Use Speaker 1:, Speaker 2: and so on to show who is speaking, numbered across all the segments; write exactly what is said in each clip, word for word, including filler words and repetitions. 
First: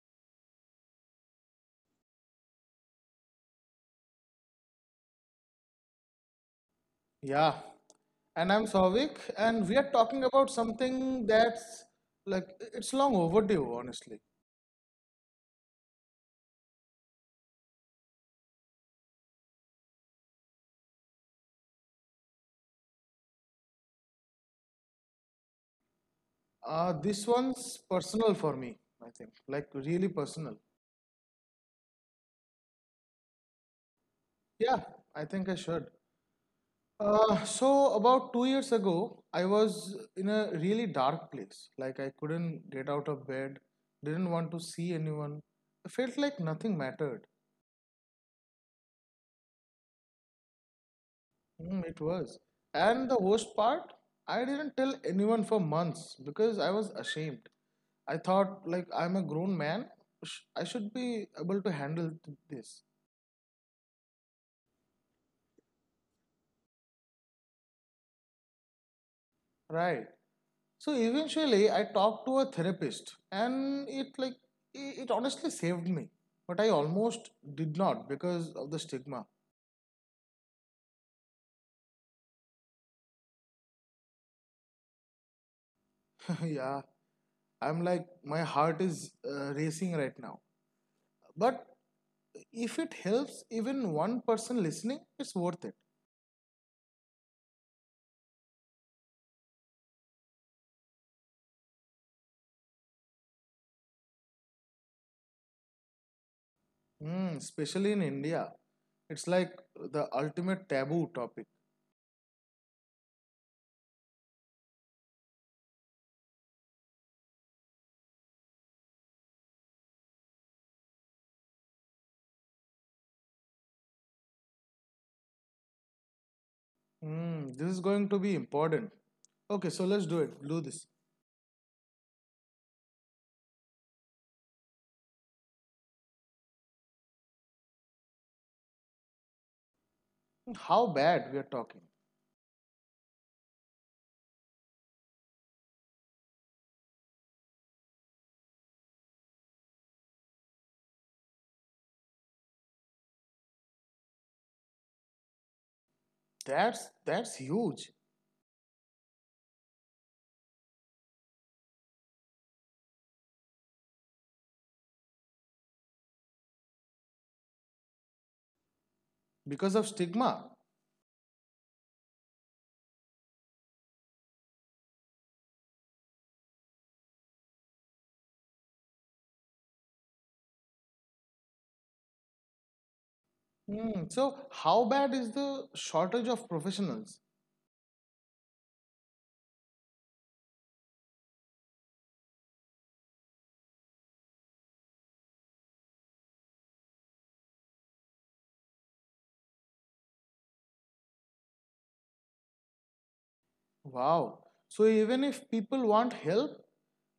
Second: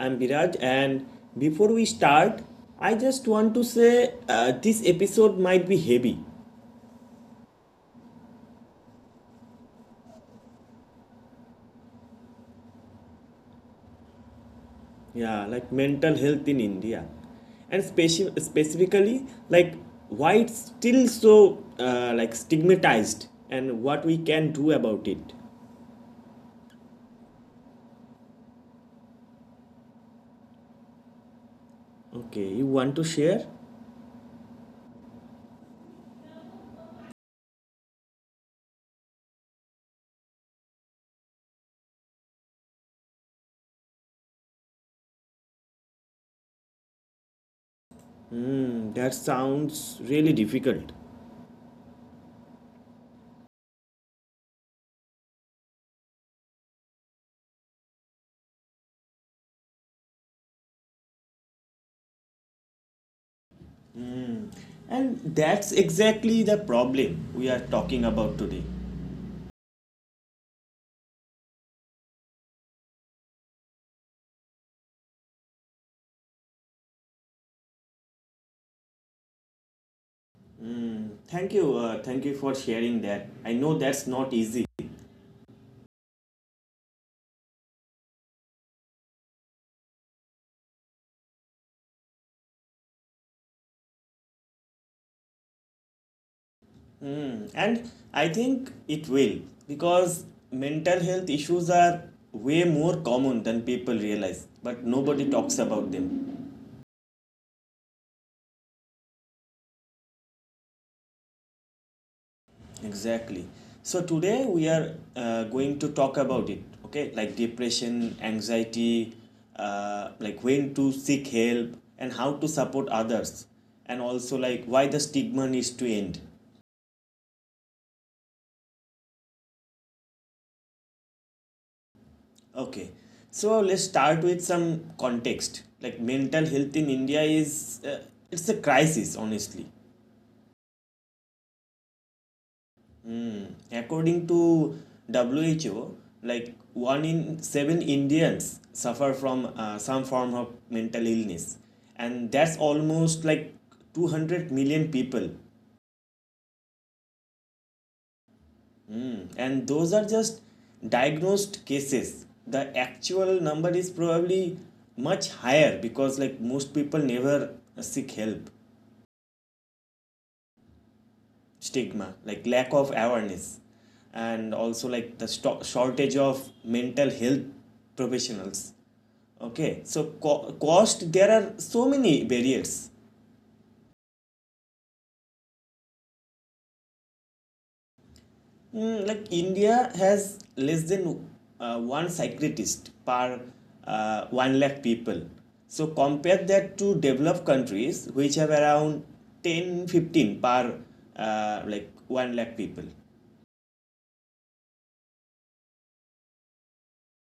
Speaker 1: I'm Biraj, and before we start, I just want to say uh, this episode might be heavy.
Speaker 2: Yeah, and I'm Souvik, and we are talking about something that's like it's long overdue, honestly.
Speaker 1: Yeah, like mental health in India, and speci- specifically like why it's still so uh, like stigmatized and what we can do about it.
Speaker 2: Uh, this one's personal for me, I think, like really personal.
Speaker 1: Okay, you want to share?
Speaker 2: Yeah, I think I should. Uh, so, about two years ago, I was in a really dark place. Like, I couldn't get out of bed, didn't want to see anyone. I felt like nothing mattered.
Speaker 1: Mm, that sounds really difficult.
Speaker 2: Mm, it was. And the worst part, I didn't tell anyone for months because I was ashamed. I thought, like, I'm a grown man. I should be able to handle this.
Speaker 1: And that's exactly the problem we are talking about today.
Speaker 2: Right. So eventually, I talked to a therapist, and it, like, i- it honestly saved me. But I almost did not because of the stigma.
Speaker 1: Thank you, uh, thank you for sharing that. I know that's not easy.
Speaker 2: Yeah. I'm like, my heart is uh, racing right now. But if it helps even one person listening, it's worth it.
Speaker 1: Mm, and I think it will because mental health issues are way more common than people realize, but nobody talks about them.
Speaker 2: Mm, especially in India. It's like the ultimate taboo topic.
Speaker 1: Exactly. So today we are uh, going to talk about it, okay? Like depression, anxiety, uh, like when to seek help and how to support others, and also like why the stigma needs to end.
Speaker 2: Mm, this is going to be important. Okay, so let's do it. Do this.
Speaker 1: Okay, so let's start with some context. Like mental health in India is uh, it's a crisis, honestly.
Speaker 2: How bad we are talking.
Speaker 1: Hmm. According to W H O, like one in seven Indians suffer from uh, some form of mental illness, and that's almost like two hundred million people.
Speaker 2: That's that's huge
Speaker 1: Hmm. And those are just diagnosed cases. The actual number is probably much higher because like most people never seek help
Speaker 2: because of stigma.
Speaker 1: stigma, like lack of awareness, and also like the sto- shortage of mental health professionals. Okay, so co- cost, there are so many barriers.
Speaker 2: Mm, so how bad is the shortage of professionals?
Speaker 1: Mm, like India has less than uh, one psychiatrist per uh, one lakh people, so compare that to developed countries which have around ten fifteen per uh, like one lakh people.
Speaker 2: Wow. So even if people want help,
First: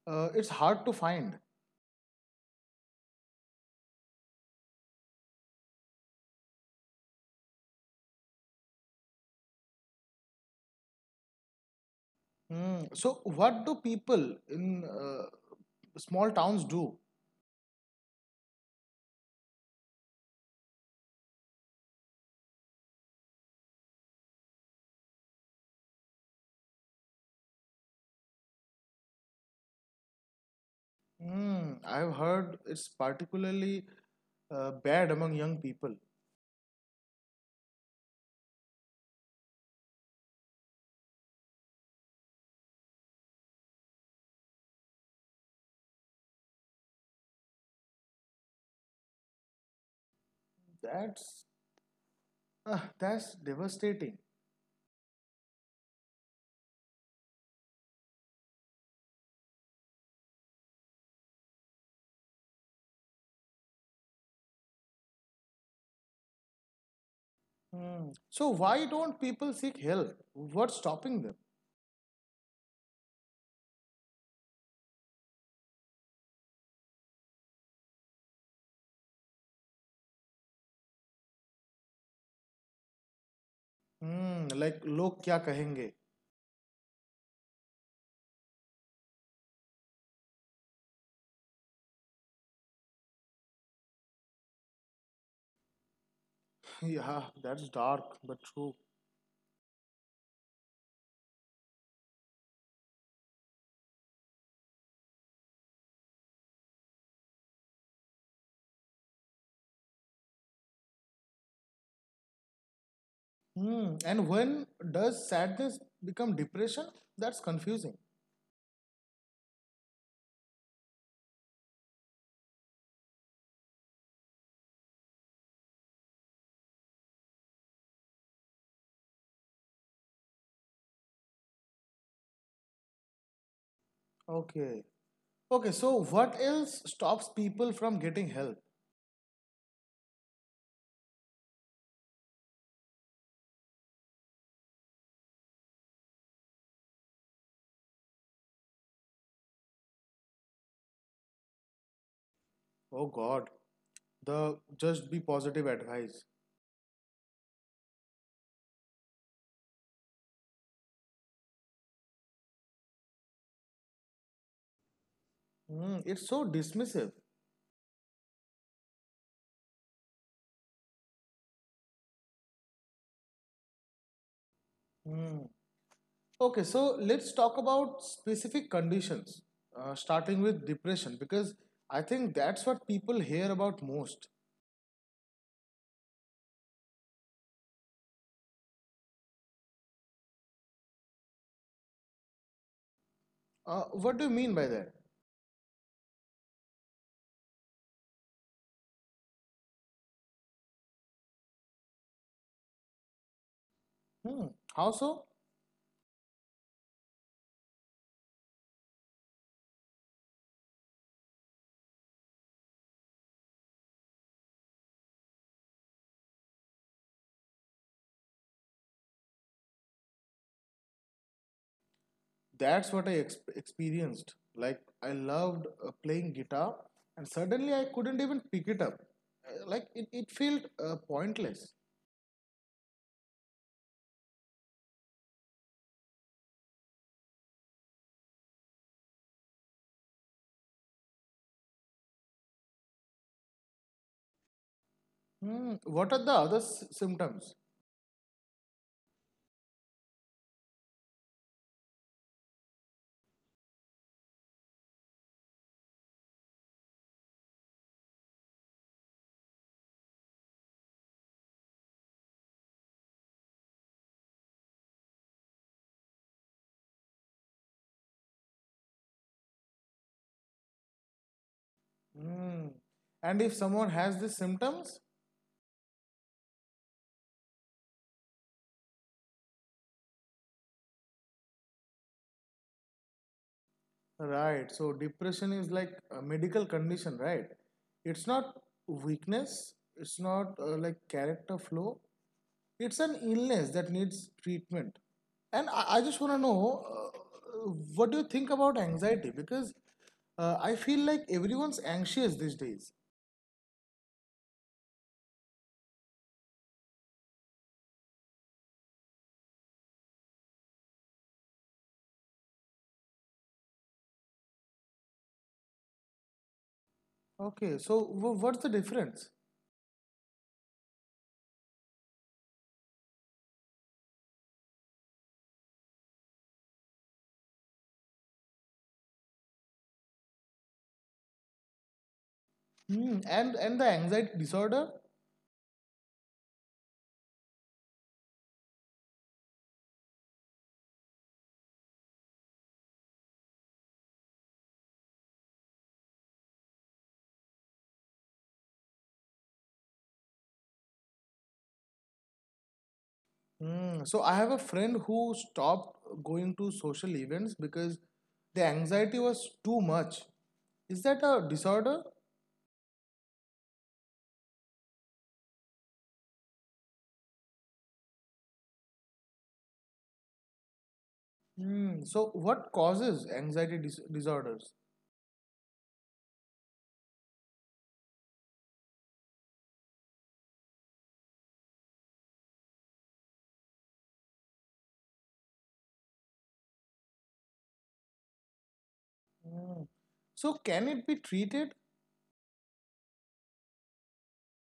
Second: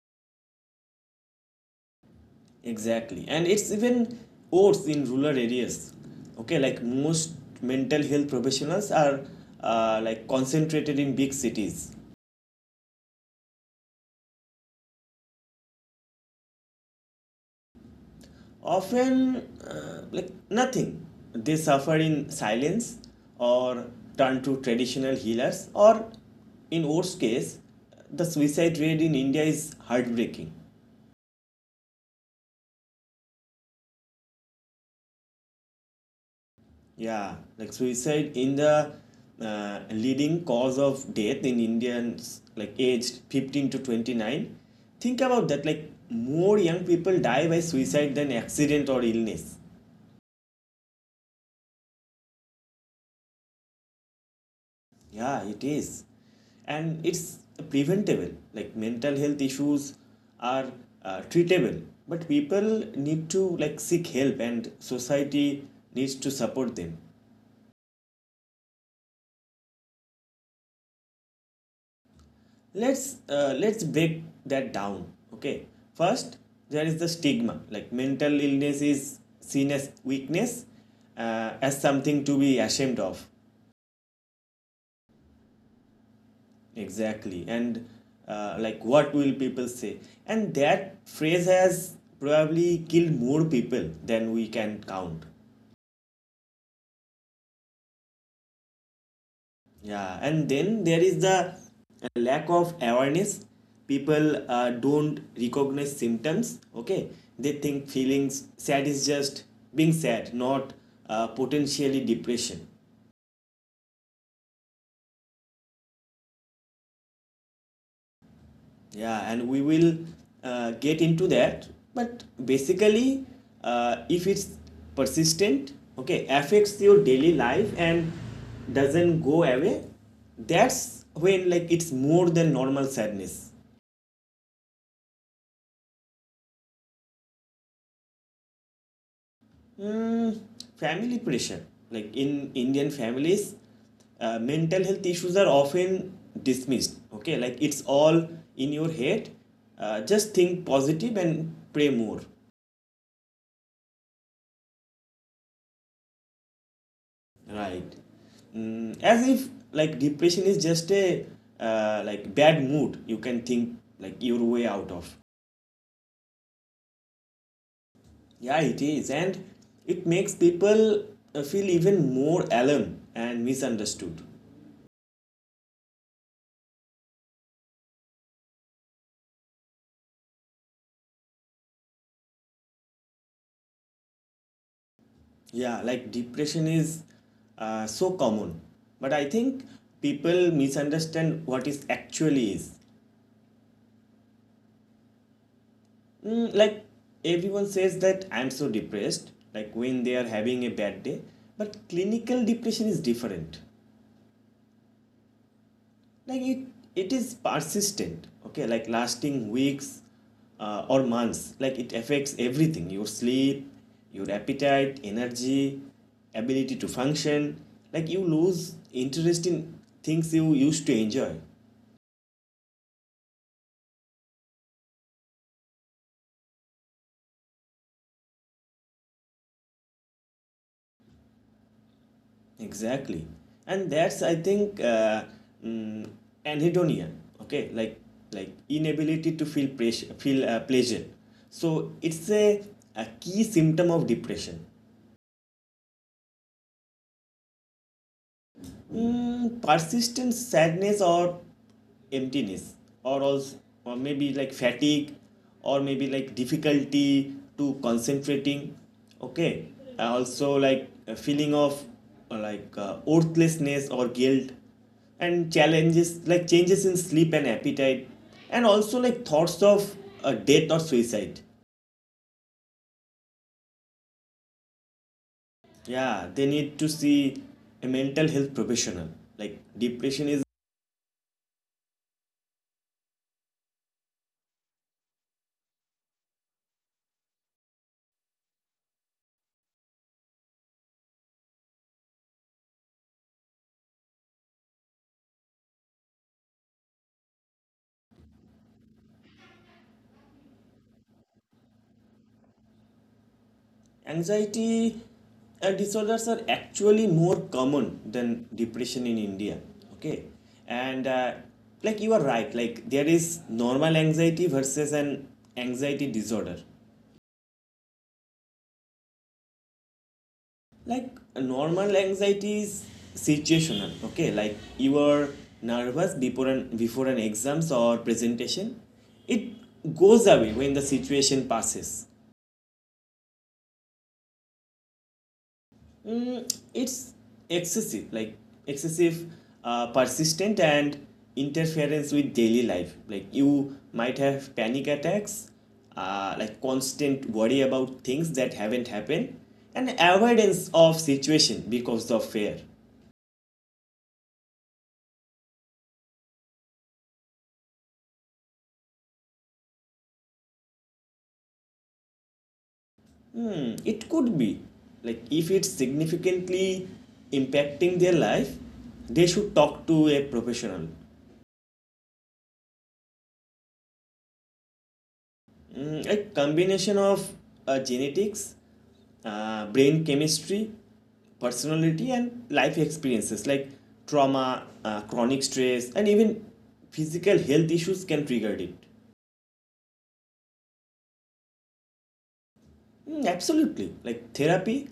Speaker 2: uh, it's hard to find.
Speaker 1: Exactly. And it's even worse in rural areas. Okay, like most mental health professionals are uh, like concentrated in big cities.
Speaker 2: Mm, so what do people in uh, small towns do?
Speaker 1: Often, uh, like nothing. They suffer in silence or turn to traditional healers, or in worst case, the suicide rate in India is heartbreaking.
Speaker 2: Mm, I've heard it's particularly uh, bad among young people.
Speaker 1: Yeah, like suicide in the uh, leading cause of death in Indians like aged fifteen to twenty-nine. Think about that, like more young people die by suicide than accident or illness.
Speaker 2: That's uh, that's devastating.
Speaker 1: Yeah, it is. And it's preventable. Like mental health issues are uh, treatable, but people need to like seek help and society needs to support them.
Speaker 2: Hmm. So why don't people seek help? What's stopping them?
Speaker 1: let's uh, let's break that down. Okay, first there is the stigma, like mental illness is seen as weakness, uh, as something to be ashamed of.
Speaker 2: Hmm. Like log kya kahenge?
Speaker 1: Exactly, and uh, like what will people say, and that phrase has probably killed more people than we can count.
Speaker 2: Yeah, that's dark but true.
Speaker 1: Yeah, and then there is the lack of awareness. People uh, don't recognize symptoms. Okay, they think feelings sad is just being sad, not uh, potentially depression.
Speaker 2: Hmm. And when does sadness become depression? That's confusing.
Speaker 1: Yeah, and we will uh, get into that. But basically, uh, if it's persistent, okay, affects your daily life and doesn't go away, that's when like it's more than normal sadness.
Speaker 2: Okay. Okay. So what else stops people from getting help?
Speaker 1: Mm, family pressure. Like in Indian families, uh, mental health issues are often dismissed. Okay, like it's all in your head. Uh, just think positive and pray more.
Speaker 2: Oh God, the just be positive advice.
Speaker 1: Right. Mm, as if like depression is just a uh, like bad mood. You can think like your way out of.
Speaker 2: Hmm. It's so dismissive.
Speaker 1: Yeah, it is, and it makes people uh, feel even more alone and misunderstood.
Speaker 2: Hmm. Okay, so let's talk about specific conditions, uh, starting with depression, because I think that's what people hear about most.
Speaker 1: Yeah, like depression is uh, so common, but I think people misunderstand what it actually is.
Speaker 2: Uh, what do you mean by that?
Speaker 1: Mm, like everyone says that I'm so depressed, like when they are having a bad day, but clinical depression is different.
Speaker 2: Hmm, how so?
Speaker 1: Like it it is persistent. Okay, like lasting weeks uh, or months, like it affects everything: your sleep, your appetite, energy, ability to function. Like you lose interest in things you used to enjoy.
Speaker 2: That's what I ex- experienced. Like, I loved uh, playing guitar, and suddenly I couldn't even pick it up. Uh, Like, it, it felt uh, pointless.
Speaker 1: Exactly, and that's I think, uh, mm, anhedonia. Okay, like like inability to feel pressure feel uh, pleasure, so it's a, a key symptom of depression.
Speaker 2: Hmm, what are the other s- symptoms?
Speaker 1: Mm, persistent sadness or emptiness, or also, or maybe like fatigue, or maybe like difficulty to concentrating. Okay, Uh, also like a feeling of uh, like uh, worthlessness or guilt, and challenges like changes in sleep and appetite, and also like thoughts of uh, death or suicide.
Speaker 2: Hmm. And if someone has these symptoms,
Speaker 1: Yeah, they need to see a mental health professional. Like depression is
Speaker 2: right. So depression is like a medical condition, right? It's not weakness. It's not uh, like character flaw. It's an illness that needs treatment. And I, I just want to know uh, what do you think about anxiety? Because uh, I feel like everyone's anxious these days.
Speaker 1: anxiety uh, disorders are actually more common than depression in India. Okay, and uh, like you are right, like there is normal anxiety versus an anxiety disorder.
Speaker 2: Okay. So w- what's the difference?
Speaker 1: Like normal anxiety is situational. Okay, like you are nervous before an before an exams or presentation, it goes away when the situation passes.
Speaker 2: Hmm. And and the anxiety disorder.
Speaker 1: Mm, it's excessive, like excessive, uh, persistent, and interference with daily life. Like you might have panic attacks, uh, like constant worry about things that haven't happened, and avoidance of situation because of fear.
Speaker 2: Hmm. So I have a friend who stopped going to social events because the anxiety was too much. Is that a disorder?
Speaker 1: Hmm, it could be, like if it's significantly impacting their life, they should talk to a professional.
Speaker 2: Hmm. So, what causes anxiety dis- disorders?
Speaker 1: Mm, a combination of uh, genetics, uh, brain chemistry, personality, and life experiences like trauma, uh, chronic stress, and even physical health issues can trigger it.
Speaker 2: Hmm. So, can it be treated?
Speaker 1: Mm, absolutely. Like therapy,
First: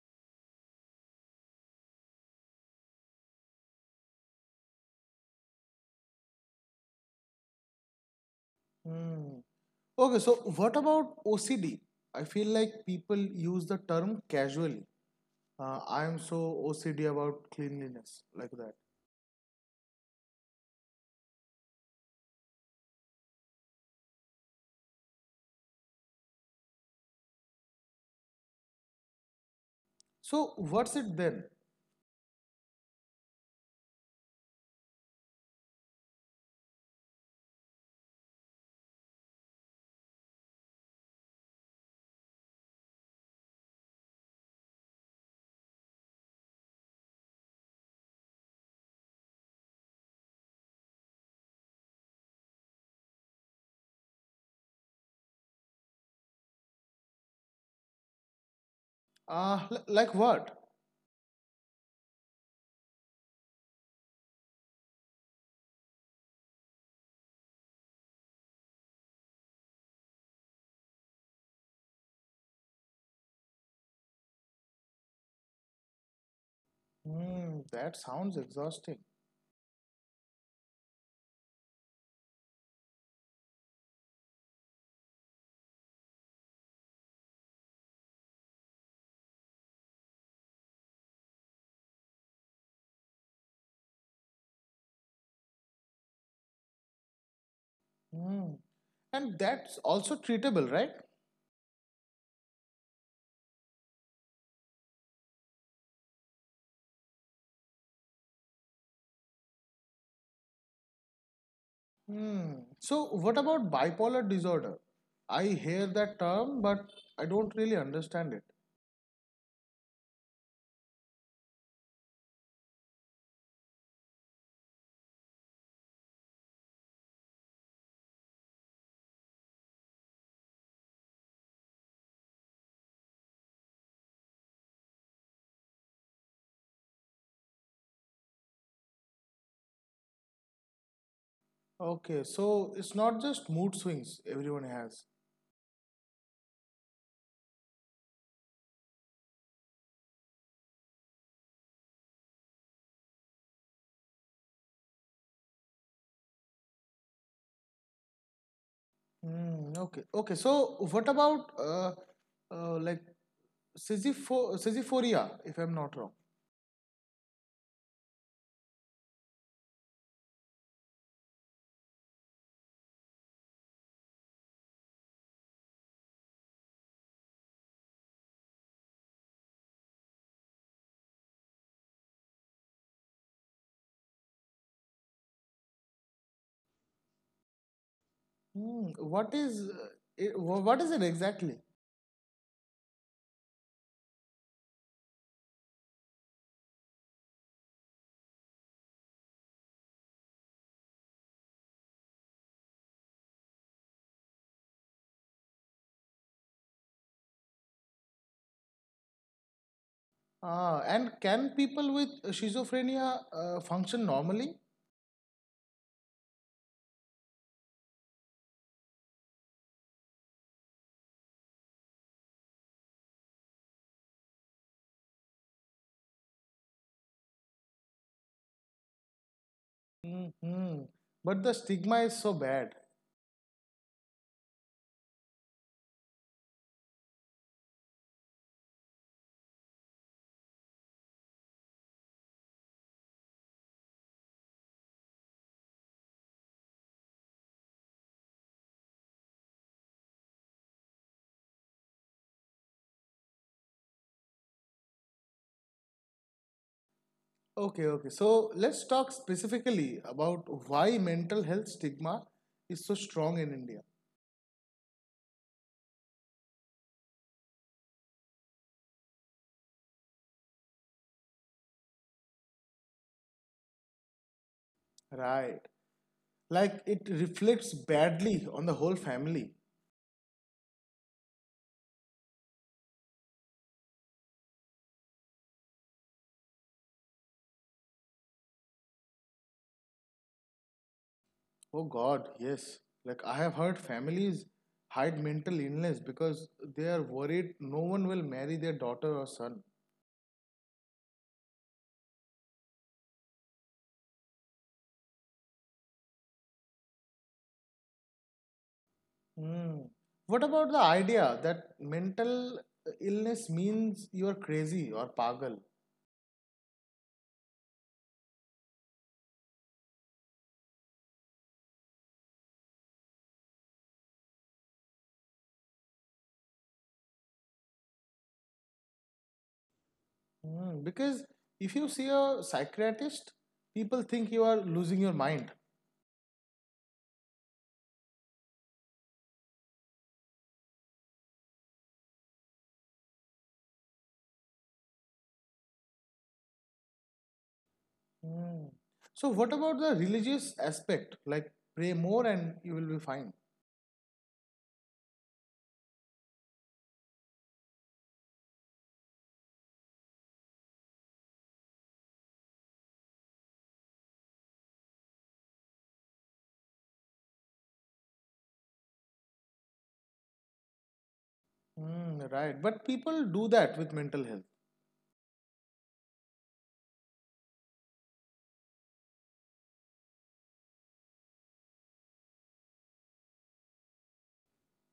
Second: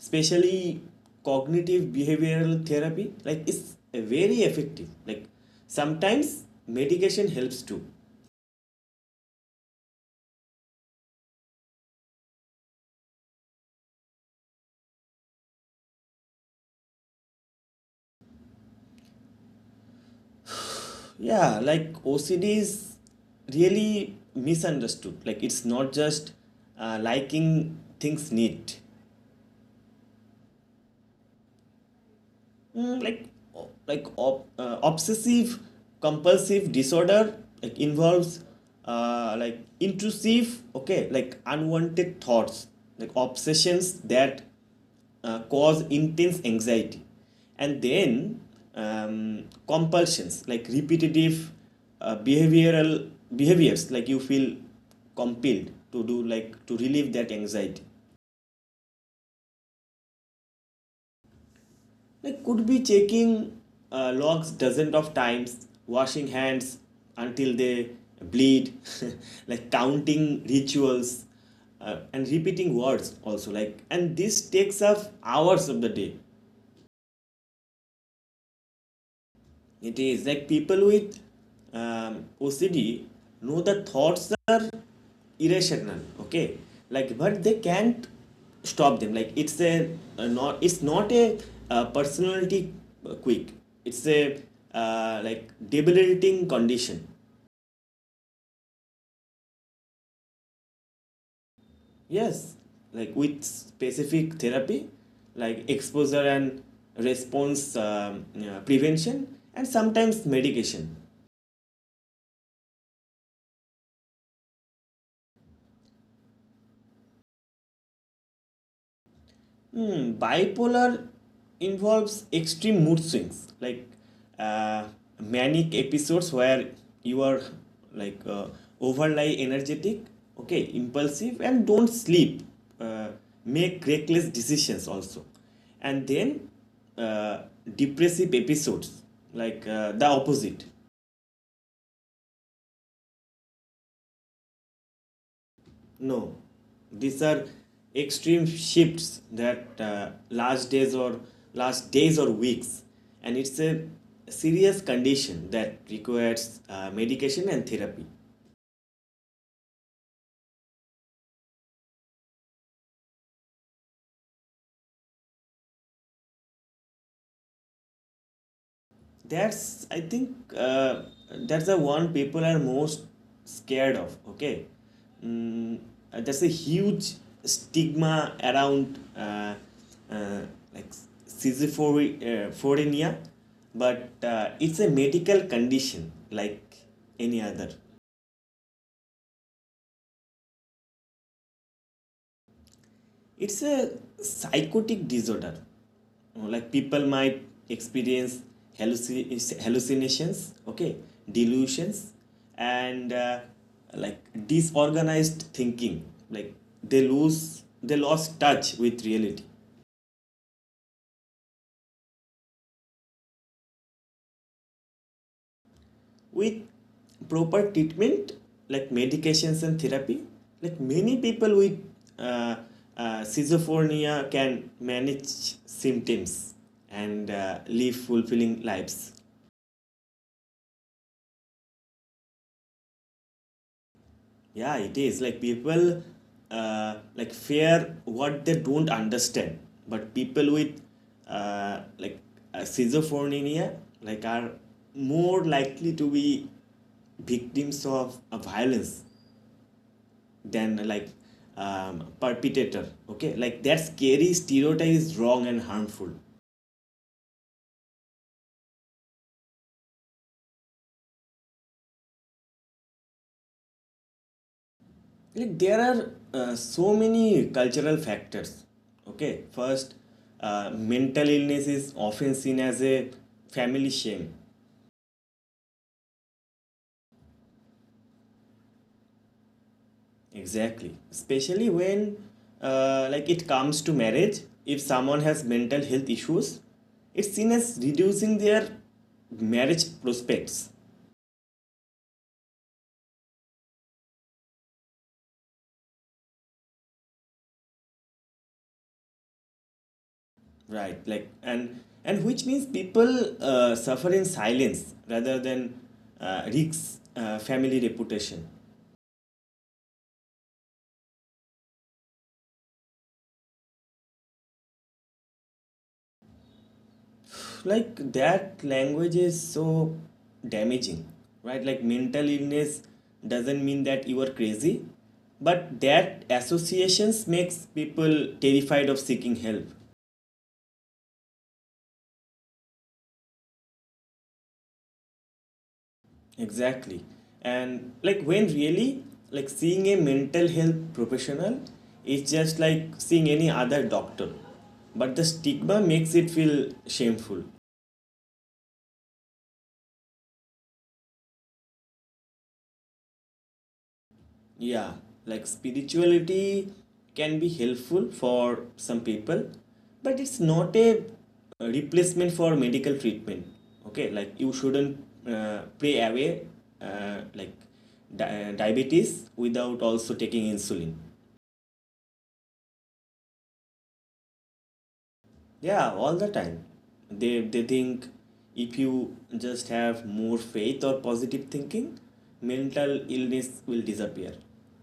Speaker 1: especially cognitive behavioral therapy, like it's uh, very effective. Like sometimes medication helps too.
Speaker 2: Hmm. Okay, so what about O C D? I feel like people use the term casually. Uh, I am so O C D about cleanliness, like that.
Speaker 1: Yeah, like OCD is really misunderstood, like it's not just uh, liking things neat.
Speaker 2: So, what's it then?
Speaker 1: Mm, like like ob- uh, obsessive compulsive disorder like involves uh, like intrusive, okay, like unwanted thoughts, like obsessions that uh, cause intense anxiety, and then um, compulsions like repetitive uh, behavioral behaviors like you feel compelled to do, like to relieve that anxiety.
Speaker 2: Uh, like what?
Speaker 1: Like, could be checking uh, logs dozens of times, washing hands until they bleed, like counting rituals, uh, and repeating words also. Like, and this takes up hours of the day.
Speaker 2: Hmm. That sounds exhausting.
Speaker 1: It is, like people with um, O C D know the thoughts are irrational. Okay, like but they can't stop them. Like it's a, a not it's not a, uh personality quirk. It's a uh, like debilitating condition.
Speaker 2: Hmm. And that's also treatable, right?
Speaker 1: Yes, like with specific therapy, like exposure and response um, uh, prevention, and sometimes medication.
Speaker 2: Hmm. So, what about bipolar disorder? I hear that term, but I don't really understand it.
Speaker 1: Hmm, bipolar involves extreme mood swings, like uh, manic episodes where you are like uh, overly energetic, okay, impulsive, and don't sleep, uh, make reckless decisions also, and then uh, depressive episodes, like uh, the opposite.
Speaker 2: Okay, so it's not just mood swings everyone has.
Speaker 1: No, these are extreme shifts that uh, last days or last days or weeks, and it's a serious condition that requires uh, medication and therapy.
Speaker 2: Hmm. Okay. Okay. So, what about uh, uh, like Sisypho- Sisyphoria, if I'm not wrong?
Speaker 1: That's I think, uh, that's the one people are most scared of. Okay, mm, uh, there's a huge stigma around uh, uh, like schizophrenia, but uh, it's a medical condition like any other.
Speaker 2: Hmm. What is uh, it, wh- what is it exactly?
Speaker 1: It's a psychotic disorder. Uh, Like people might experience halluci- hallucinations, okay, delusions, and uh, like disorganized thinking. Like they lose, they lost touch with reality.
Speaker 2: Ah, and can people with schizophrenia uh, function normally?
Speaker 1: With proper treatment, like medications and therapy, like many people with uh, uh, schizophrenia can manage symptoms and uh, live fulfilling lives.
Speaker 2: hmm hmm. But the stigma is so bad.
Speaker 1: Yeah, it is. Like people uh, like fear what they don't understand. But people with uh, like uh, schizophrenia like are more likely to be victims of uh, violence than like um, perpetrator. Okay, like that scary stereotype is wrong and harmful.
Speaker 2: Okay, okay. So let's talk specifically about why mental health stigma is so strong in India.
Speaker 1: Like there are uh, so many cultural factors. Okay, first, uh, mental illness is often seen as a family shame.
Speaker 2: Right. Like it reflects badly on the whole family.
Speaker 1: Exactly, especially when uh, like it comes to marriage. If someone has mental health issues, it's seen as reducing their marriage prospects.
Speaker 2: Oh God, yes. Like I have heard families hide mental illness because they are worried no one will marry their daughter or son.
Speaker 1: Right, like and and which means people uh, suffer in silence rather than uh, risks uh, family reputation.
Speaker 2: Hmm. What about the idea that mental illness means you are crazy or pagal?
Speaker 1: Like that language is so damaging. Right, like mental illness doesn't mean that you are crazy, but that associations makes people terrified of seeking help.
Speaker 2: Mm, because if you see a psychiatrist, people think you are losing your mind.
Speaker 1: Exactly, and like when really, like seeing a mental health professional is just like seeing any other doctor, but the stigma makes it feel shameful.
Speaker 2: Mm, so, what about the religious aspect? Like, pray more and you will be fine.
Speaker 1: Yeah, like spirituality can be helpful for some people, but it's not a uh, replacement for medical treatment. Okay, like you shouldn't uh, pray away uh, like di- uh, diabetes without also taking insulin.
Speaker 2: Mm, right. But people do that with mental health.
Speaker 1: Yeah, all the time. They they think if you just have more faith or positive thinking, mental illness will disappear.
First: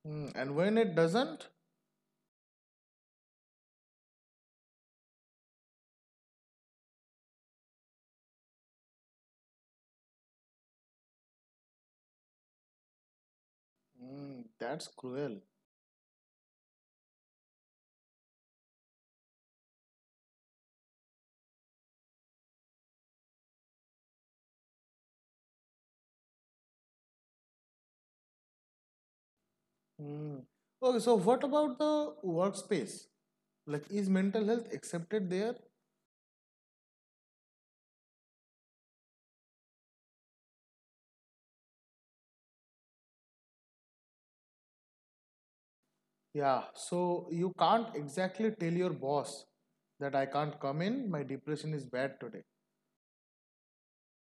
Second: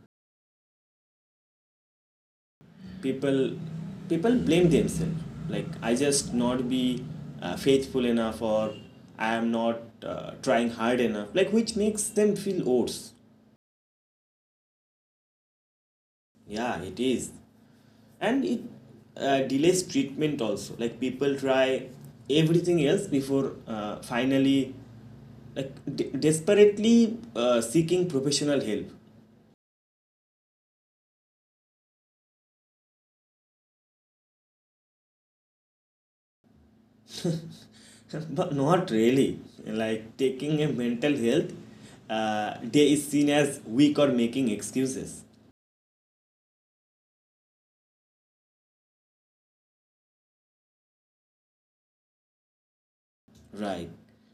Speaker 2: Mm, and when it doesn't,
Speaker 1: people people blame themselves, like I just not be uh, faithful enough, or I am not uh, trying hard enough, like which makes them feel worse.
Speaker 2: mm, that's cruel.
Speaker 1: Yeah, it is, and it uh, delays treatment also. Like people try everything else before uh, finally, like de- desperately uh, seeking professional help.
Speaker 2: Mm. Okay, so what about the workspace? Like, is mental health accepted there?
Speaker 1: but not really. Like taking a mental health uh, day is seen as weak or making excuses,
Speaker 2: Yeah, so you can't exactly tell your boss that I can't come in, my depression is bad today.
Speaker 1: right?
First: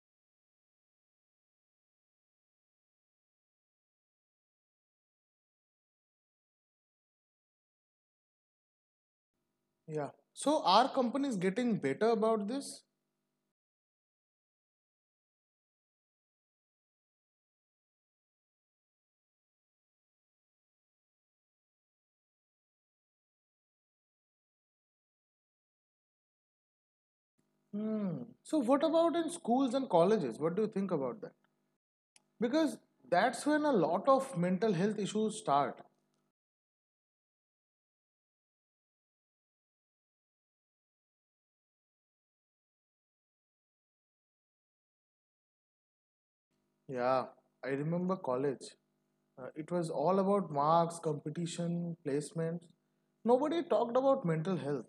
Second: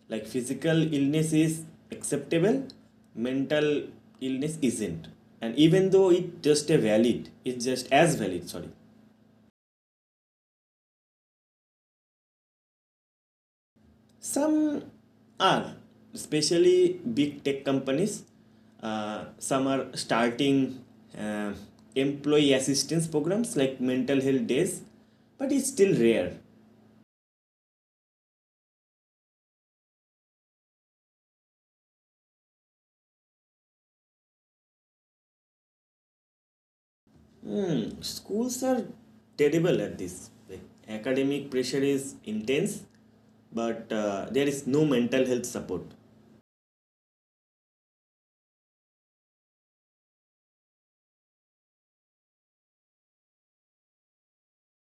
Speaker 1: Like physical illness is acceptable, mental illness isn't. And even though it's just a valid, it's just as valid, sorry.
Speaker 2: Yeah. So are companies getting better about this?
Speaker 1: Some are, especially big tech companies. Uh, some are starting uh, employee assistance programs like mental health days, but it's still rare.
Speaker 2: Hmm. So what about in schools and colleges? What do you think about that? Because that's when a lot of mental health issues start.
Speaker 1: Hmm, schools are terrible at this. Like, academic pressure is intense, but uh, there is no mental health support.
Speaker 2: Yeah, I remember college. Uh, it was all about marks, competition, placements. Nobody talked about mental health,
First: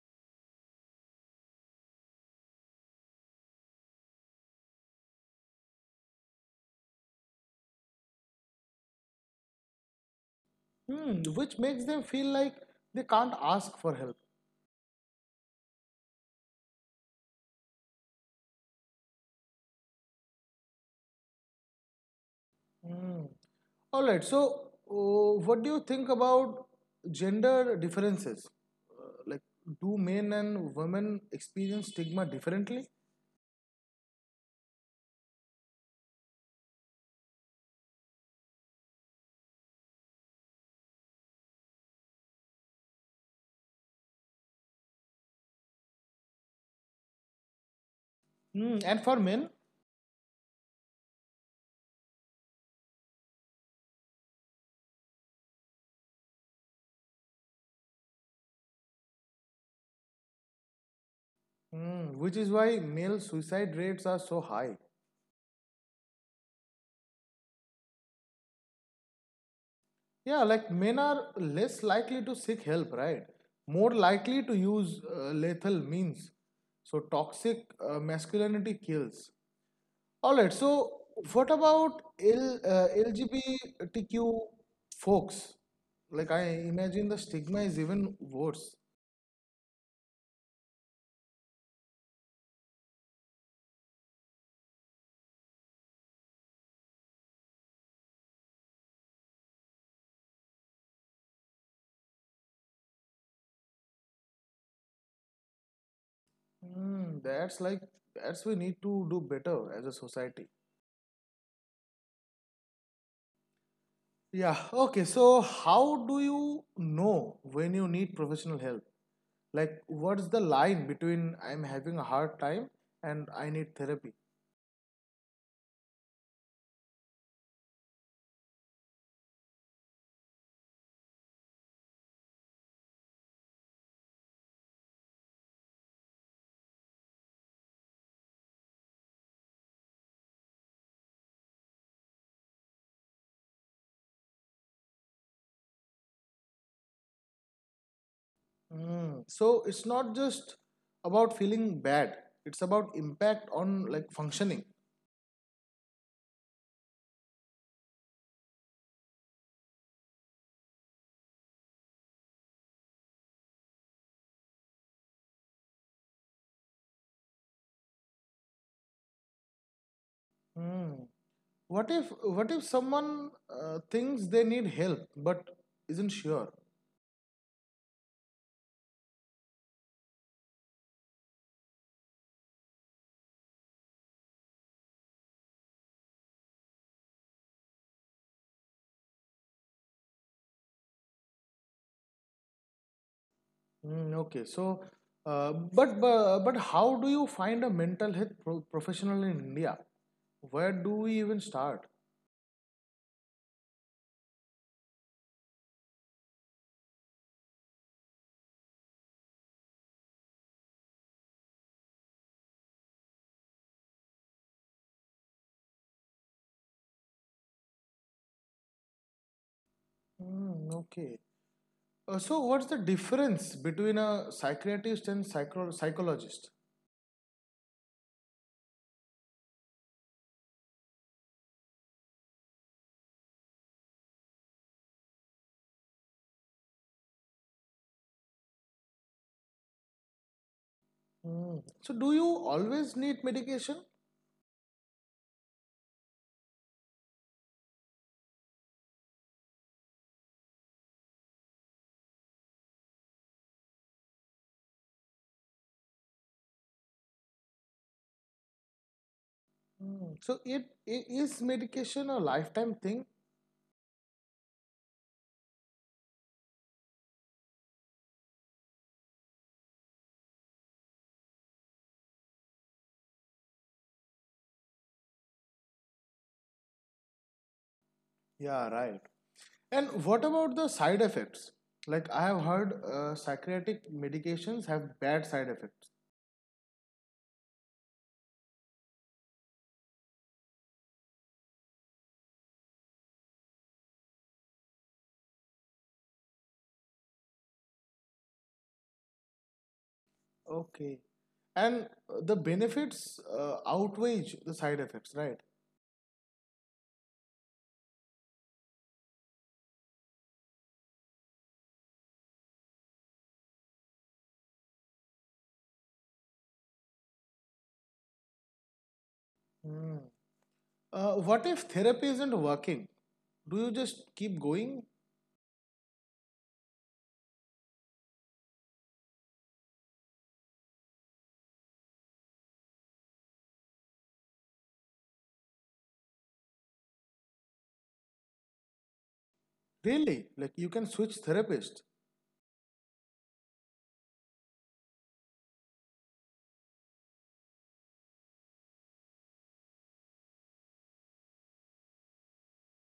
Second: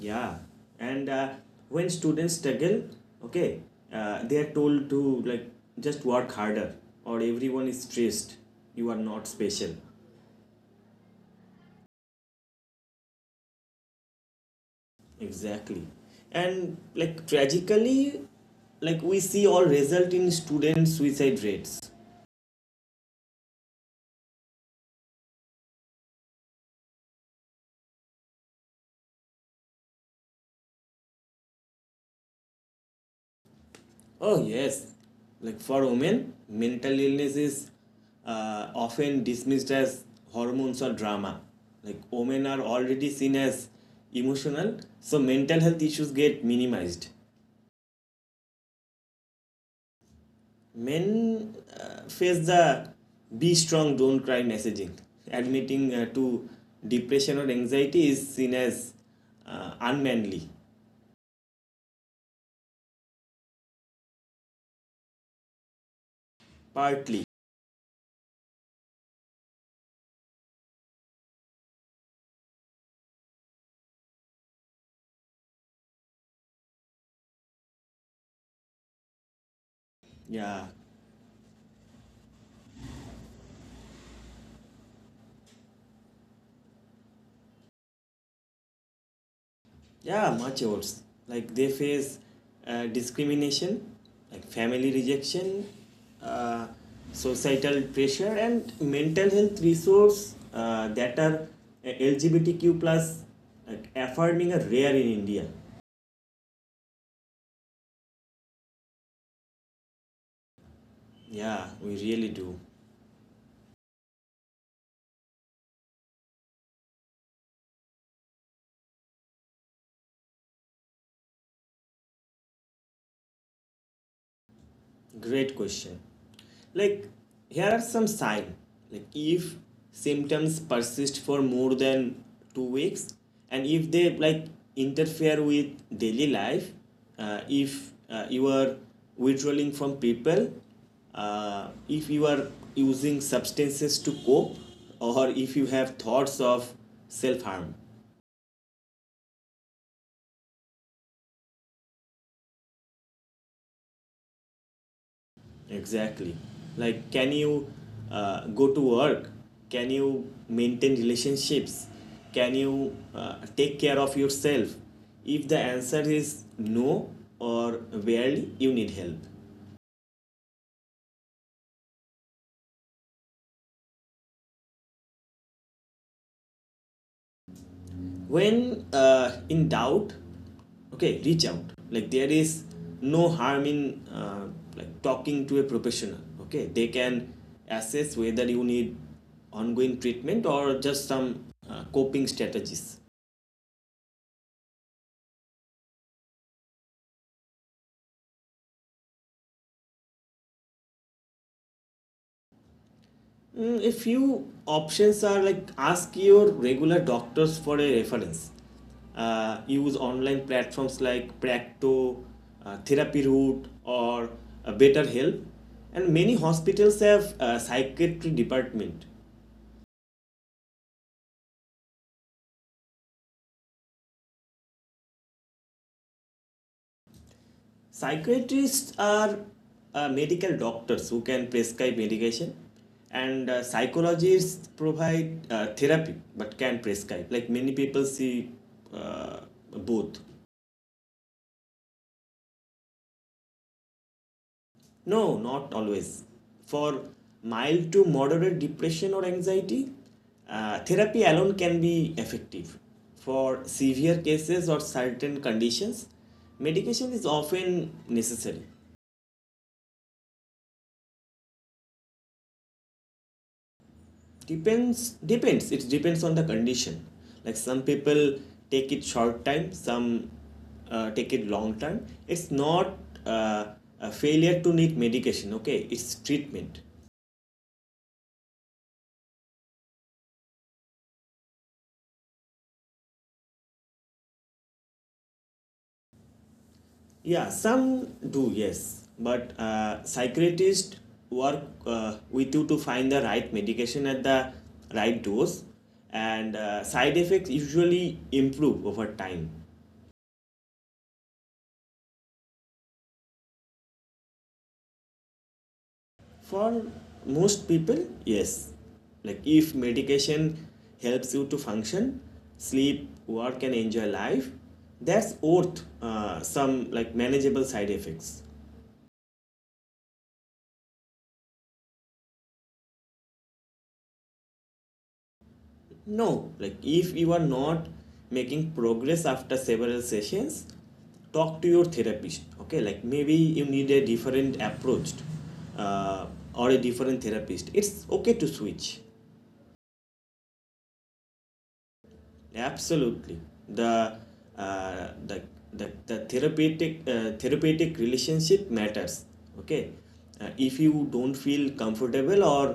Speaker 1: Yeah, and uh, when students struggle, okay, uh, they are told to like just work harder, or everyone is stressed. You are not special.
Speaker 2: hmm, which makes them feel like they can't ask for help.
Speaker 1: Exactly, and like tragically, like we see all result in students' suicide rates.
Speaker 2: Mm. All right. So, uh, what do you think about gender differences? Uh, like, do men and women experience stigma differently?
Speaker 1: Oh, yes. Like for women, mental illness is uh, often dismissed as hormones or drama. Like women are already seen as emotional, so mental health issues get minimized.
Speaker 2: Mm. And for men,
Speaker 1: Men uh, face the be strong, don't cry messaging. Admitting uh, to depression or anxiety is seen as uh, unmanly,
Speaker 2: mm, which is why male suicide rates are so high.
Speaker 1: partly.
Speaker 2: Yeah, like men are less likely to seek help, right? More likely to use uh, lethal means. So, toxic uh, masculinity kills. All right.
Speaker 1: Yeah.
Speaker 2: So, what about L, uh, L G B T Q folks? Like, I imagine the stigma is even worse.
Speaker 1: Yeah, much worse. Like they face uh, discrimination, like family rejection, uh, societal pressure, and mental health resource uh, that are uh, L G B T Q plus like affirming are rare in India.
Speaker 2: Hmm, that's like, that's we need to do better as a society.
Speaker 1: Yeah, we really do.
Speaker 2: Yeah. Okay. So, how do you know when you need professional help? Like, what's the line between I'm having a hard time and I need therapy?
Speaker 1: Great question. Like, here are some signs. Like, if symptoms persist for more than two weeks, and if they like interfere with daily life, uh, if uh, you are withdrawing from people, uh, if you are using substances to cope, or if you have thoughts of self harm.
Speaker 2: Hmm. So, it's not just about feeling bad, it's about impact on like functioning.
Speaker 1: Exactly. Like, can you uh, go to work? Can you maintain relationships? Can you uh, take care of yourself? If the answer is no or barely, you need help.
Speaker 2: Hmm. what if what if someone uh, thinks they need help but isn't sure.
Speaker 1: When uh, in doubt, okay, reach out. Like, there is no harm in uh, like talking to a professional. Okay, they can assess whether you need ongoing treatment or just some uh, coping strategies.
Speaker 2: Mm, okay, so uh, but, but but how do you find a mental health pro- professional in India? Where do we even start?
Speaker 1: Mm, if you options are like ask your regular doctors for a reference, uh, use online platforms like Practo, uh, Therapy Root, or uh, BetterHelp, and many hospitals have uh, psychiatry department.
Speaker 2: Mm, okay. Uh, so what's the difference between a psychiatrist and psycho- psychologist?
Speaker 1: Psychiatrists are uh, medical doctors who can prescribe medication, and uh, psychologists provide uh, therapy but can prescribe. Like many people see uh, both.
Speaker 2: Mm. So do you always need medication?
Speaker 1: No, not always. For mild to moderate depression or anxiety, uh, therapy alone can be effective. For severe cases or certain conditions, medication is often necessary.
Speaker 2: Mm. So it, it is medication a lifetime thing?
Speaker 1: Depends, depends. It depends on the condition. Like some people take it short time, some uh, take it long time. It's not uh, a failure to need medication. Okay, it's treatment.
Speaker 2: Yeah, right. And what about the side effects? Like I have heard uh, psychiatric medications have bad side effects,
Speaker 1: Yeah, some do, yes. But uh, psychiatrists work uh, with you to find the right medication at the right dose, and uh, side effects usually improve over time.
Speaker 2: okay. and uh, the benefits uh, outweigh the side effects, right?
Speaker 1: For most people, yes. Like if medication helps you to function, sleep, work, and enjoy life, that's worth uh, some like manageable side effects.
Speaker 2: Hmm. Uh, what if therapy isn't working? Do you just keep going?
Speaker 1: No, like if you are not making progress after several sessions, talk to your therapist. Okay, like maybe you need a different approach uh, or a different therapist. It's okay to switch.
Speaker 2: Really? Like you can switch therapist.
Speaker 1: Absolutely, the uh, the, the the therapeutic uh, therapeutic relationship matters. Okay, uh, if you don't feel comfortable or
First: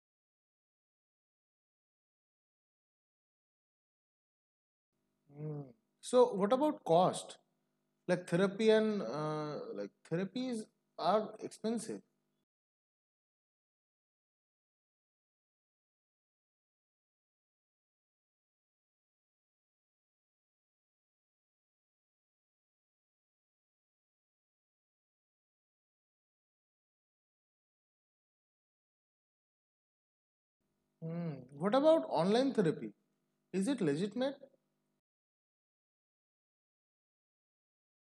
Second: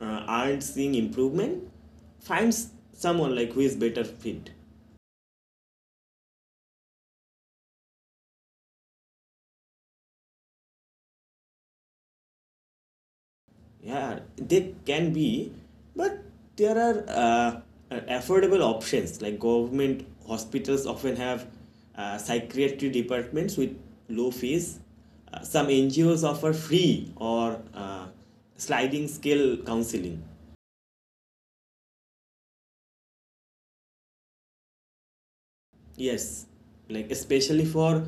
Speaker 1: uh, aren't seeing improvement, find s- someone like who is better fit.
Speaker 2: Hmm. So what about cost? Like therapy and uh, like therapies are expensive.
Speaker 1: Yeah, they can be, but there are uh, affordable options like government hospitals often have uh, psychiatry departments with low fees. Uh, some N G Os offer free or uh, sliding scale counseling.
Speaker 2: Hmm. What about online therapy? Is it legitimate?
Speaker 1: Yes, like especially for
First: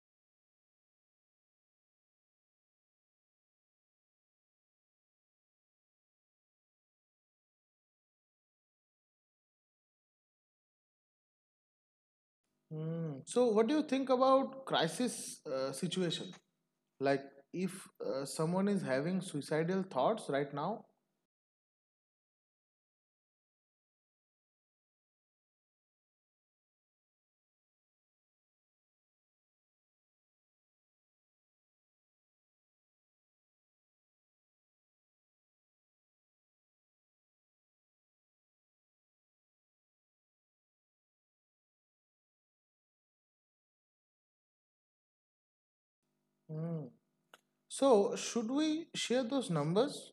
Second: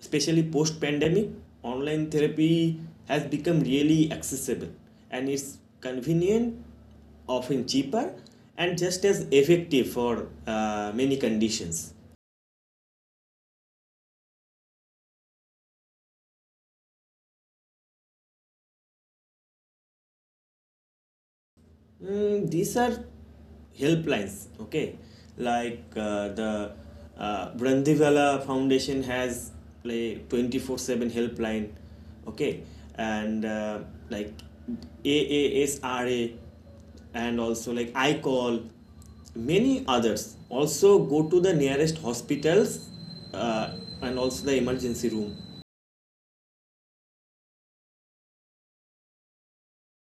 Speaker 1: especially post pandemic, online therapy has become really accessible, and it's convenient, often cheaper, and just as effective for uh, many conditions.
Speaker 2: Mm. So, what do you think about crisis uh, situation? Like, if uh, someone is having suicidal thoughts right now,
Speaker 1: Mm, these are helplines, okay? Like uh, the uh, Brandivala Foundation has like twenty-four seven helpline, okay? And uh, like AASRA and also like I call many others, also go to the nearest hospitals uh, and also the emergency room.
Speaker 2: mm. So should we share those numbers?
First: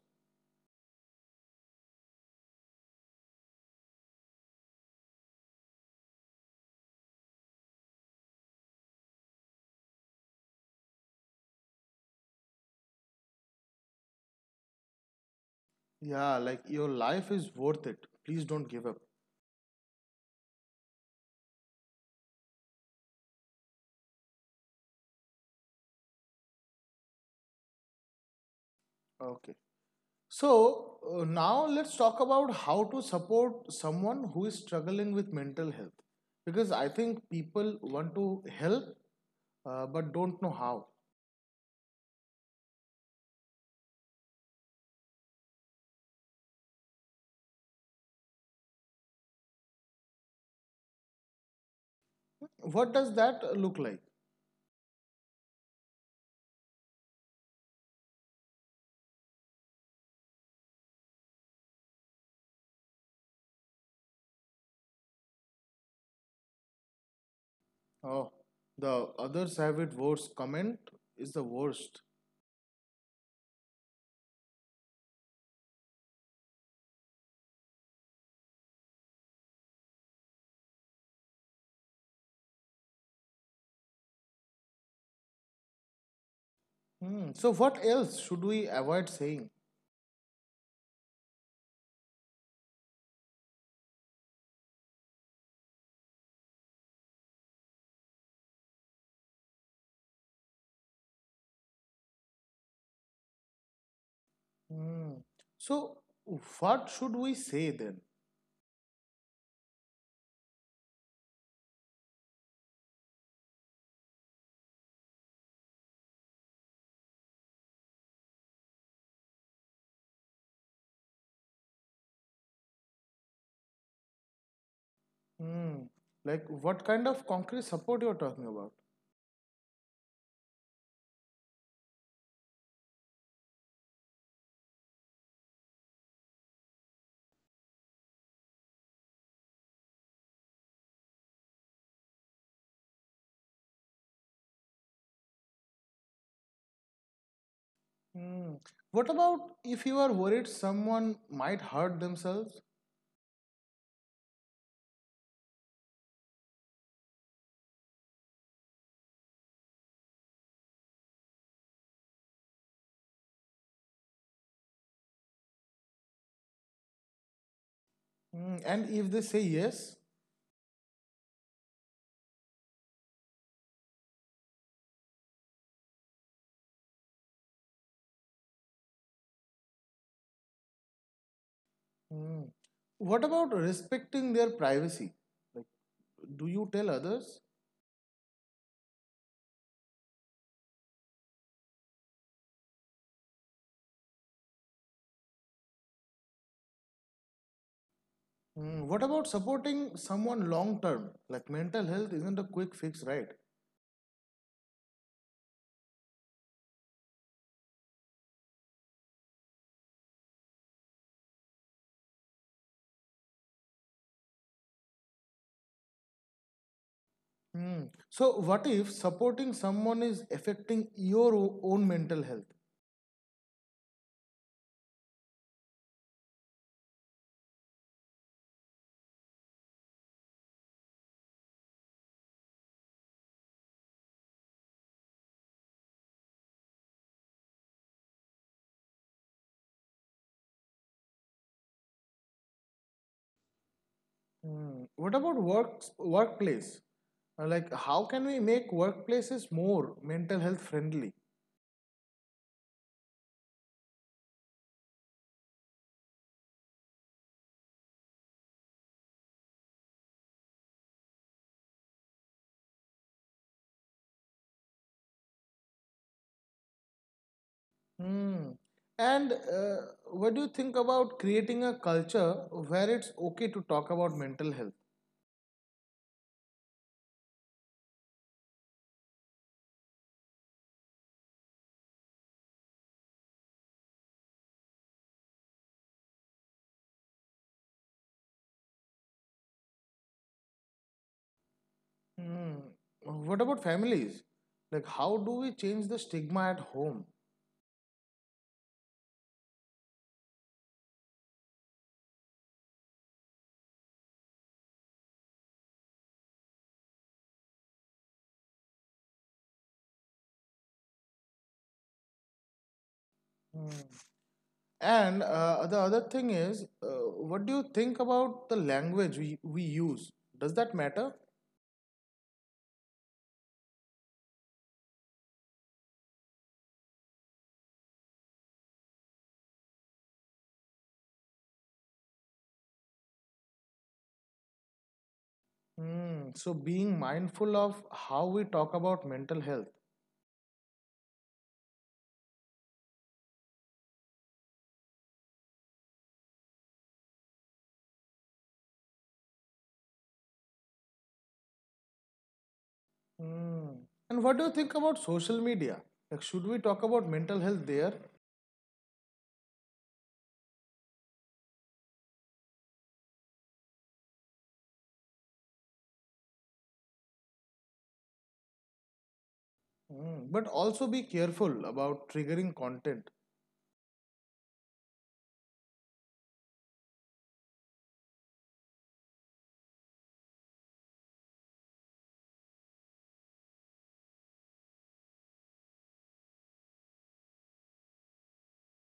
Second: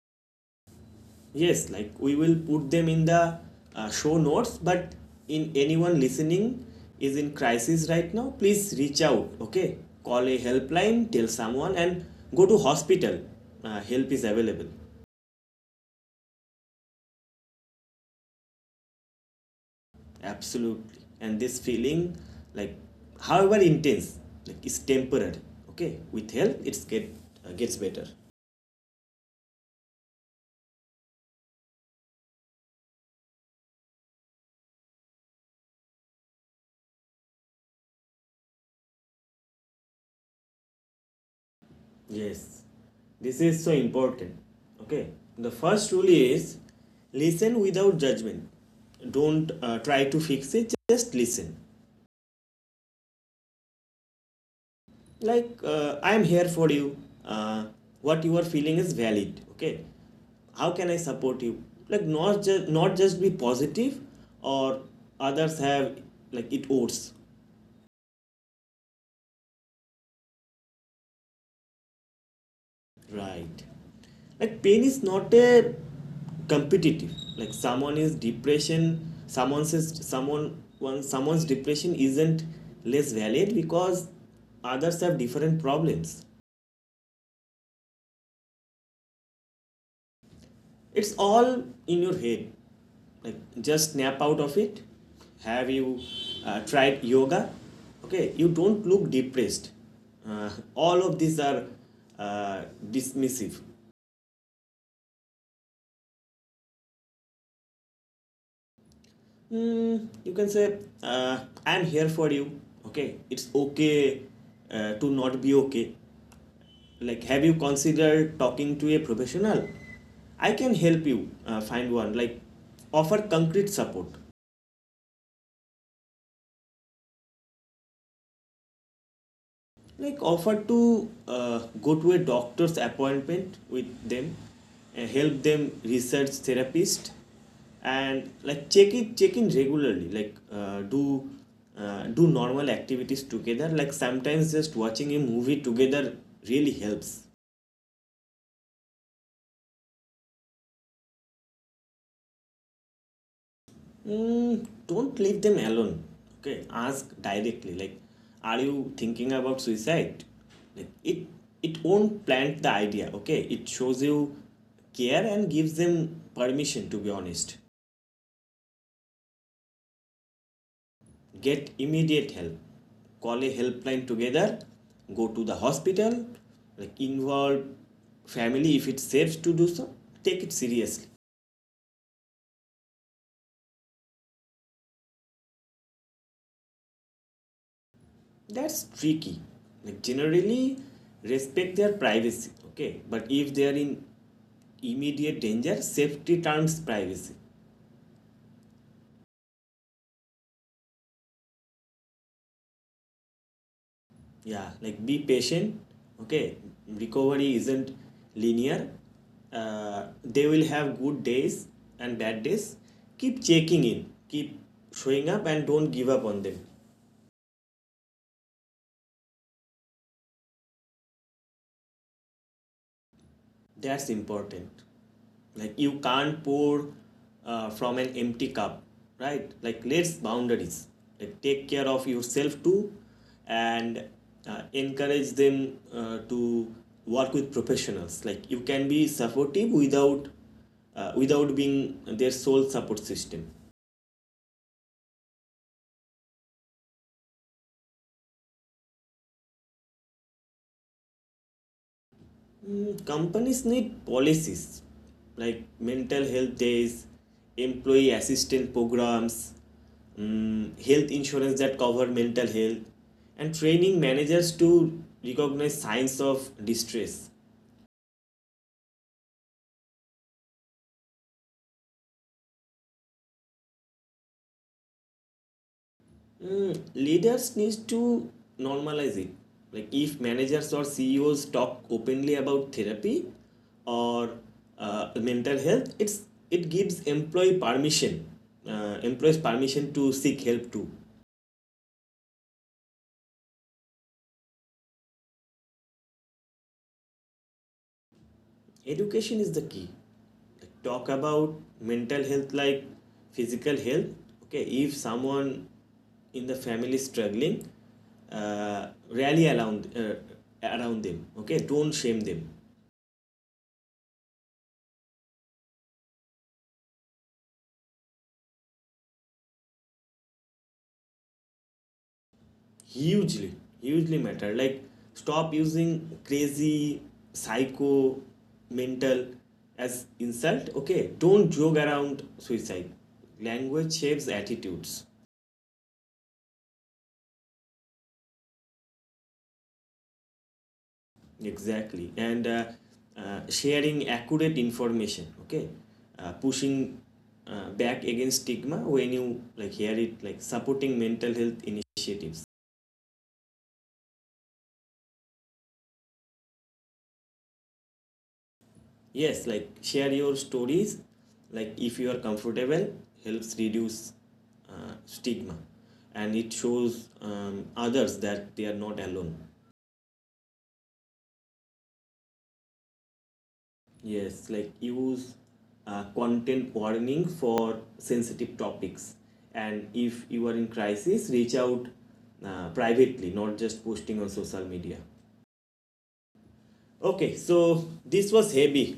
Speaker 1: Yes, like we will put them in the uh, show notes, but in anyone listening is in crisis right now, please reach out, okay? Call a helpline, tell someone and go to hospital. Uh, help is available.
Speaker 2: Yeah, like your life is worth it. Please don't give up.
Speaker 1: Absolutely. And this feeling like however intense, like is temporary, okay? With help it's get uh, gets better.
Speaker 2: Okay. So, uh, now let's talk about how to support someone who is struggling with mental health. Because I think people want to help uh, but don't know how.
Speaker 1: Yes, this is so important. Okay, the first rule is listen without judgment. Don't uh, try to fix it, just listen.
Speaker 2: What does that look like?
Speaker 1: Like, uh, I am here for you. Uh, what you are feeling is valid. Okay, how can I support you? Like, not, just not just be positive or others have like it worse.
Speaker 2: Oh, the others have it worse comment is the worst.
Speaker 1: Right. Like pain is not a competitive. Like someone is depression, someone says someone one someone's depression isn't less valid because others have different problems.
Speaker 2: Hmm. So, what else should we avoid saying?
Speaker 1: It's all in your head. Like just snap out of it. Have you uh, tried yoga? Okay, you don't look depressed. Uh, all of these are uh, dismissive.
Speaker 2: Hmm. So, what should we say then?
Speaker 1: Mm, you can say, uh, I'm here for you. Okay, it's okay uh, to not be okay. Like, have you considered talking to a professional? I can help you uh, find one. Like, offer concrete support.
Speaker 2: Hmm. Like, what kind of concrete support you're talking about?
Speaker 1: Like offer to uh, go to a doctor's appointment with them, and help them research therapist, and like check it check in regularly, like uh, do uh, do normal activities together, like sometimes just watching a movie together really helps.
Speaker 2: Hmm. What about if you are worried someone might hurt themselves?
Speaker 1: Mm, don't leave them alone. Okay, ask directly. Like, are you thinking about suicide? Like, it it won't plant the idea. Okay, it shows you care and gives them permission to be honest.
Speaker 2: Hmm. And if they say yes?
Speaker 1: Get immediate help. Call a helpline together. Go to the hospital. Like, involve family if it's safe to do so. Take it seriously.
Speaker 2: Hmm. What about respecting their privacy? Like, do you tell others?
Speaker 1: That's tricky. Like, generally, respect their privacy, okay, but if they are in immediate danger, safety terms privacy.
Speaker 2: Mm, what about supporting someone long term? Like mental health isn't a quick fix, right?
Speaker 1: Yeah, like be patient, okay, recovery isn't linear. Uh, they will have good days and bad days. Keep checking in, keep showing up, and don't give up on them.
Speaker 2: Mm. So, what if supporting someone is affecting your o- own mental health?
Speaker 1: That's important. Like you can't pour uh, from an empty cup, right? Like let's boundaries. Like take care of yourself too, and uh, encourage them uh, to work with professionals. Like you can be supportive without uh, without being their sole support system.
Speaker 2: Mm. What about work workplace? Uh, Like, how can we make workplaces more mental health friendly?
Speaker 1: Mm, companies need policies like mental health days, employee assistance programs, mm, health insurance that cover mental health, and training managers to recognize signs of distress.
Speaker 2: Mm. And uh, What do you think about creating a culture where it's okay to talk about mental health?
Speaker 1: Mm, leaders need to normalize it. Like if managers or C E Os talk openly about therapy or uh, mental health, it's it gives employee permission, uh, employees permission to seek help too.
Speaker 2: Mm. What about families? Like, how do we change the stigma at home?
Speaker 1: Education is the key. Like, talk about mental health like physical health. Okay, if someone in the family is struggling, uh, rally around uh, around them. Okay, don't shame them.
Speaker 2: Mm. And uh, the other thing is, uh, what do you think about the language we, we use? Does that matter?
Speaker 1: Hugely, hugely matter. Like stop using crazy, psycho, mental as insult. Okay, don't joke around suicide. Language shapes attitudes.
Speaker 2: Mm. So, being mindful of how we talk about mental health.
Speaker 1: Exactly. And uh, uh, sharing accurate information, okay? Uh, pushing uh, back against stigma when you like hear it, like supporting mental health initiatives.
Speaker 2: Mm. And what do you think about social media? Like, should we talk about mental health there?
Speaker 1: Yes, like share your stories, like if you are comfortable, helps reduce uh, stigma, and it shows um, others that they are not alone.
Speaker 2: Mm. But also be careful about triggering content.
Speaker 1: Yes, like use uh, content warning for sensitive topics. And if you are in crisis, reach out uh, privately, not just posting on social media. Okay, so this was heavy,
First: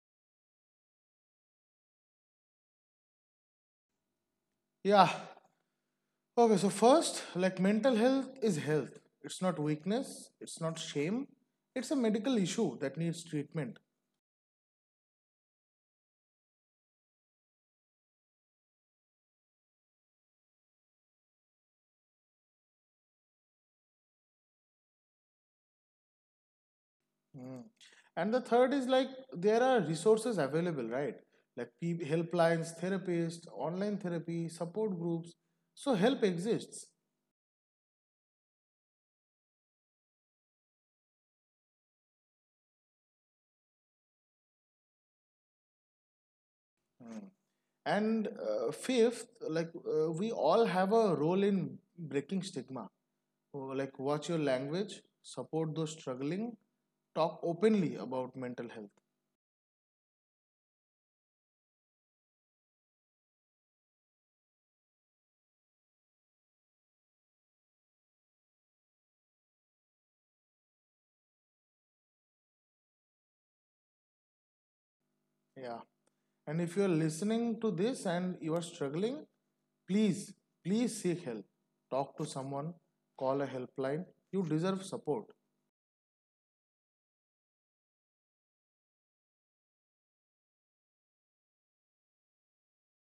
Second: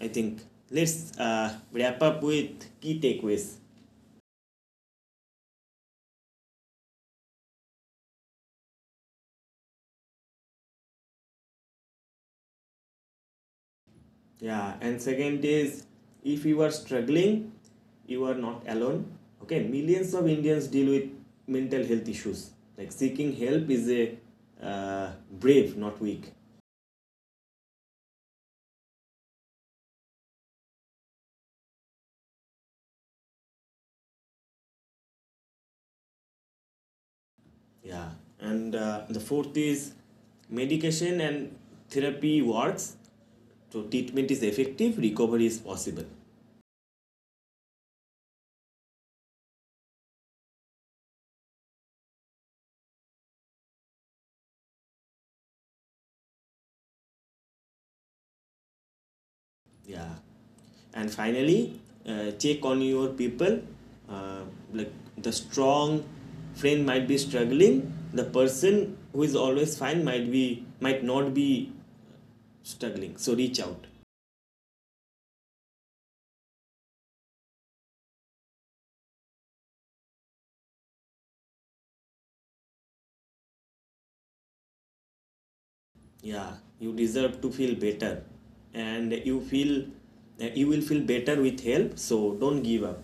Speaker 1: I think. Let's uh, wrap up with key takeaways.
Speaker 2: Yeah. Okay, so first, like, mental health is health, it's not weakness, it's not shame, it's a medical issue that needs treatment.
Speaker 1: Yeah, and second is if you are struggling, you are not alone. Okay, millions of Indians deal with mental health issues. Like seeking help is a uh, brave, not weak.
Speaker 2: Mm. And the third is like there are resources available, right? Like peop- helplines, therapists, online therapy, support groups. So help exists.
Speaker 1: Yeah, and uh, the fourth is medication and therapy works. So treatment is effective, recovery is possible.
Speaker 2: Mm. And uh, fifth, like uh, we all have a role in breaking stigma. Oh, like watch your language, support those struggling, talk openly about mental health.
Speaker 1: Yeah, and finally, uh, check on your people. Uh, like the strong friend might be struggling. The person who is always fine might be might not be struggling. So reach out.
Speaker 2: Yeah. And if you are listening to this and you are struggling, please, please seek help. Talk to someone, call a helpline. You deserve support.
Speaker 1: Yeah, you deserve to feel better, and you feel uh, you will feel better with help. So don't give up.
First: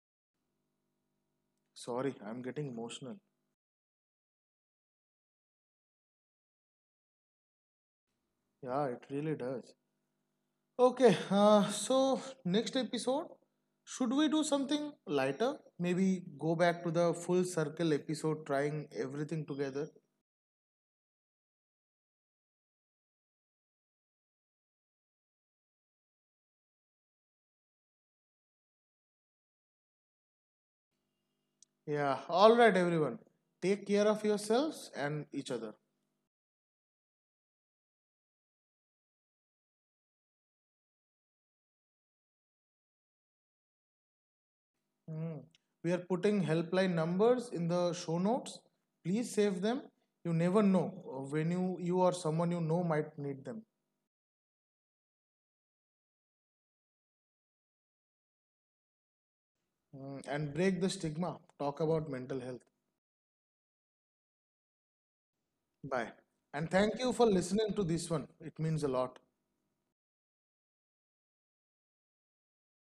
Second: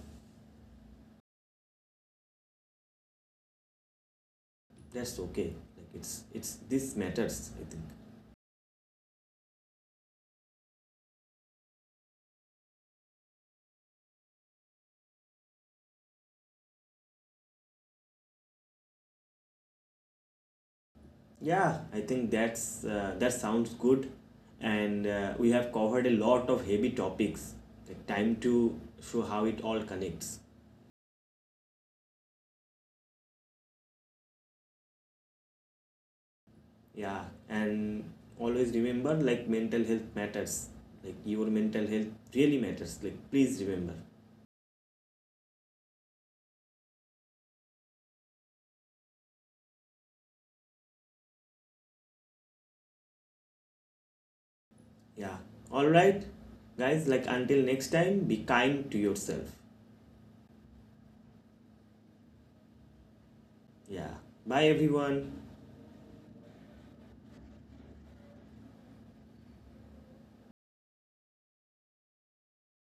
Speaker 2: Sorry, I'm getting emotional.
Speaker 1: That's okay, like it's it's this matters, I think.
Speaker 2: Yeah, it really does. Okay, uh, so next episode, should we do something lighter? Maybe go back to the full circle episode, trying everything together.
Speaker 1: Yeah, I think that's uh, that sounds good, and uh, we have covered a lot of heavy topics, like time to show how it all connects.
Speaker 2: Yeah, alright, everyone. Take care of yourselves and each other.
Speaker 1: Yeah, and always remember, like mental health matters, like your mental health really matters, like please remember.
Speaker 2: Mm. We are putting helpline numbers in the show notes. Please save them. You never know uh, when you, you or someone you know might need them.
Speaker 1: Yeah, all right, guys, like until next time be kind to yourself.
Speaker 2: Mm. And break the stigma. Talk about mental health.
Speaker 1: Yeah, bye everyone.
Speaker 2: Bye. And thank you for listening to this one. It means a lot.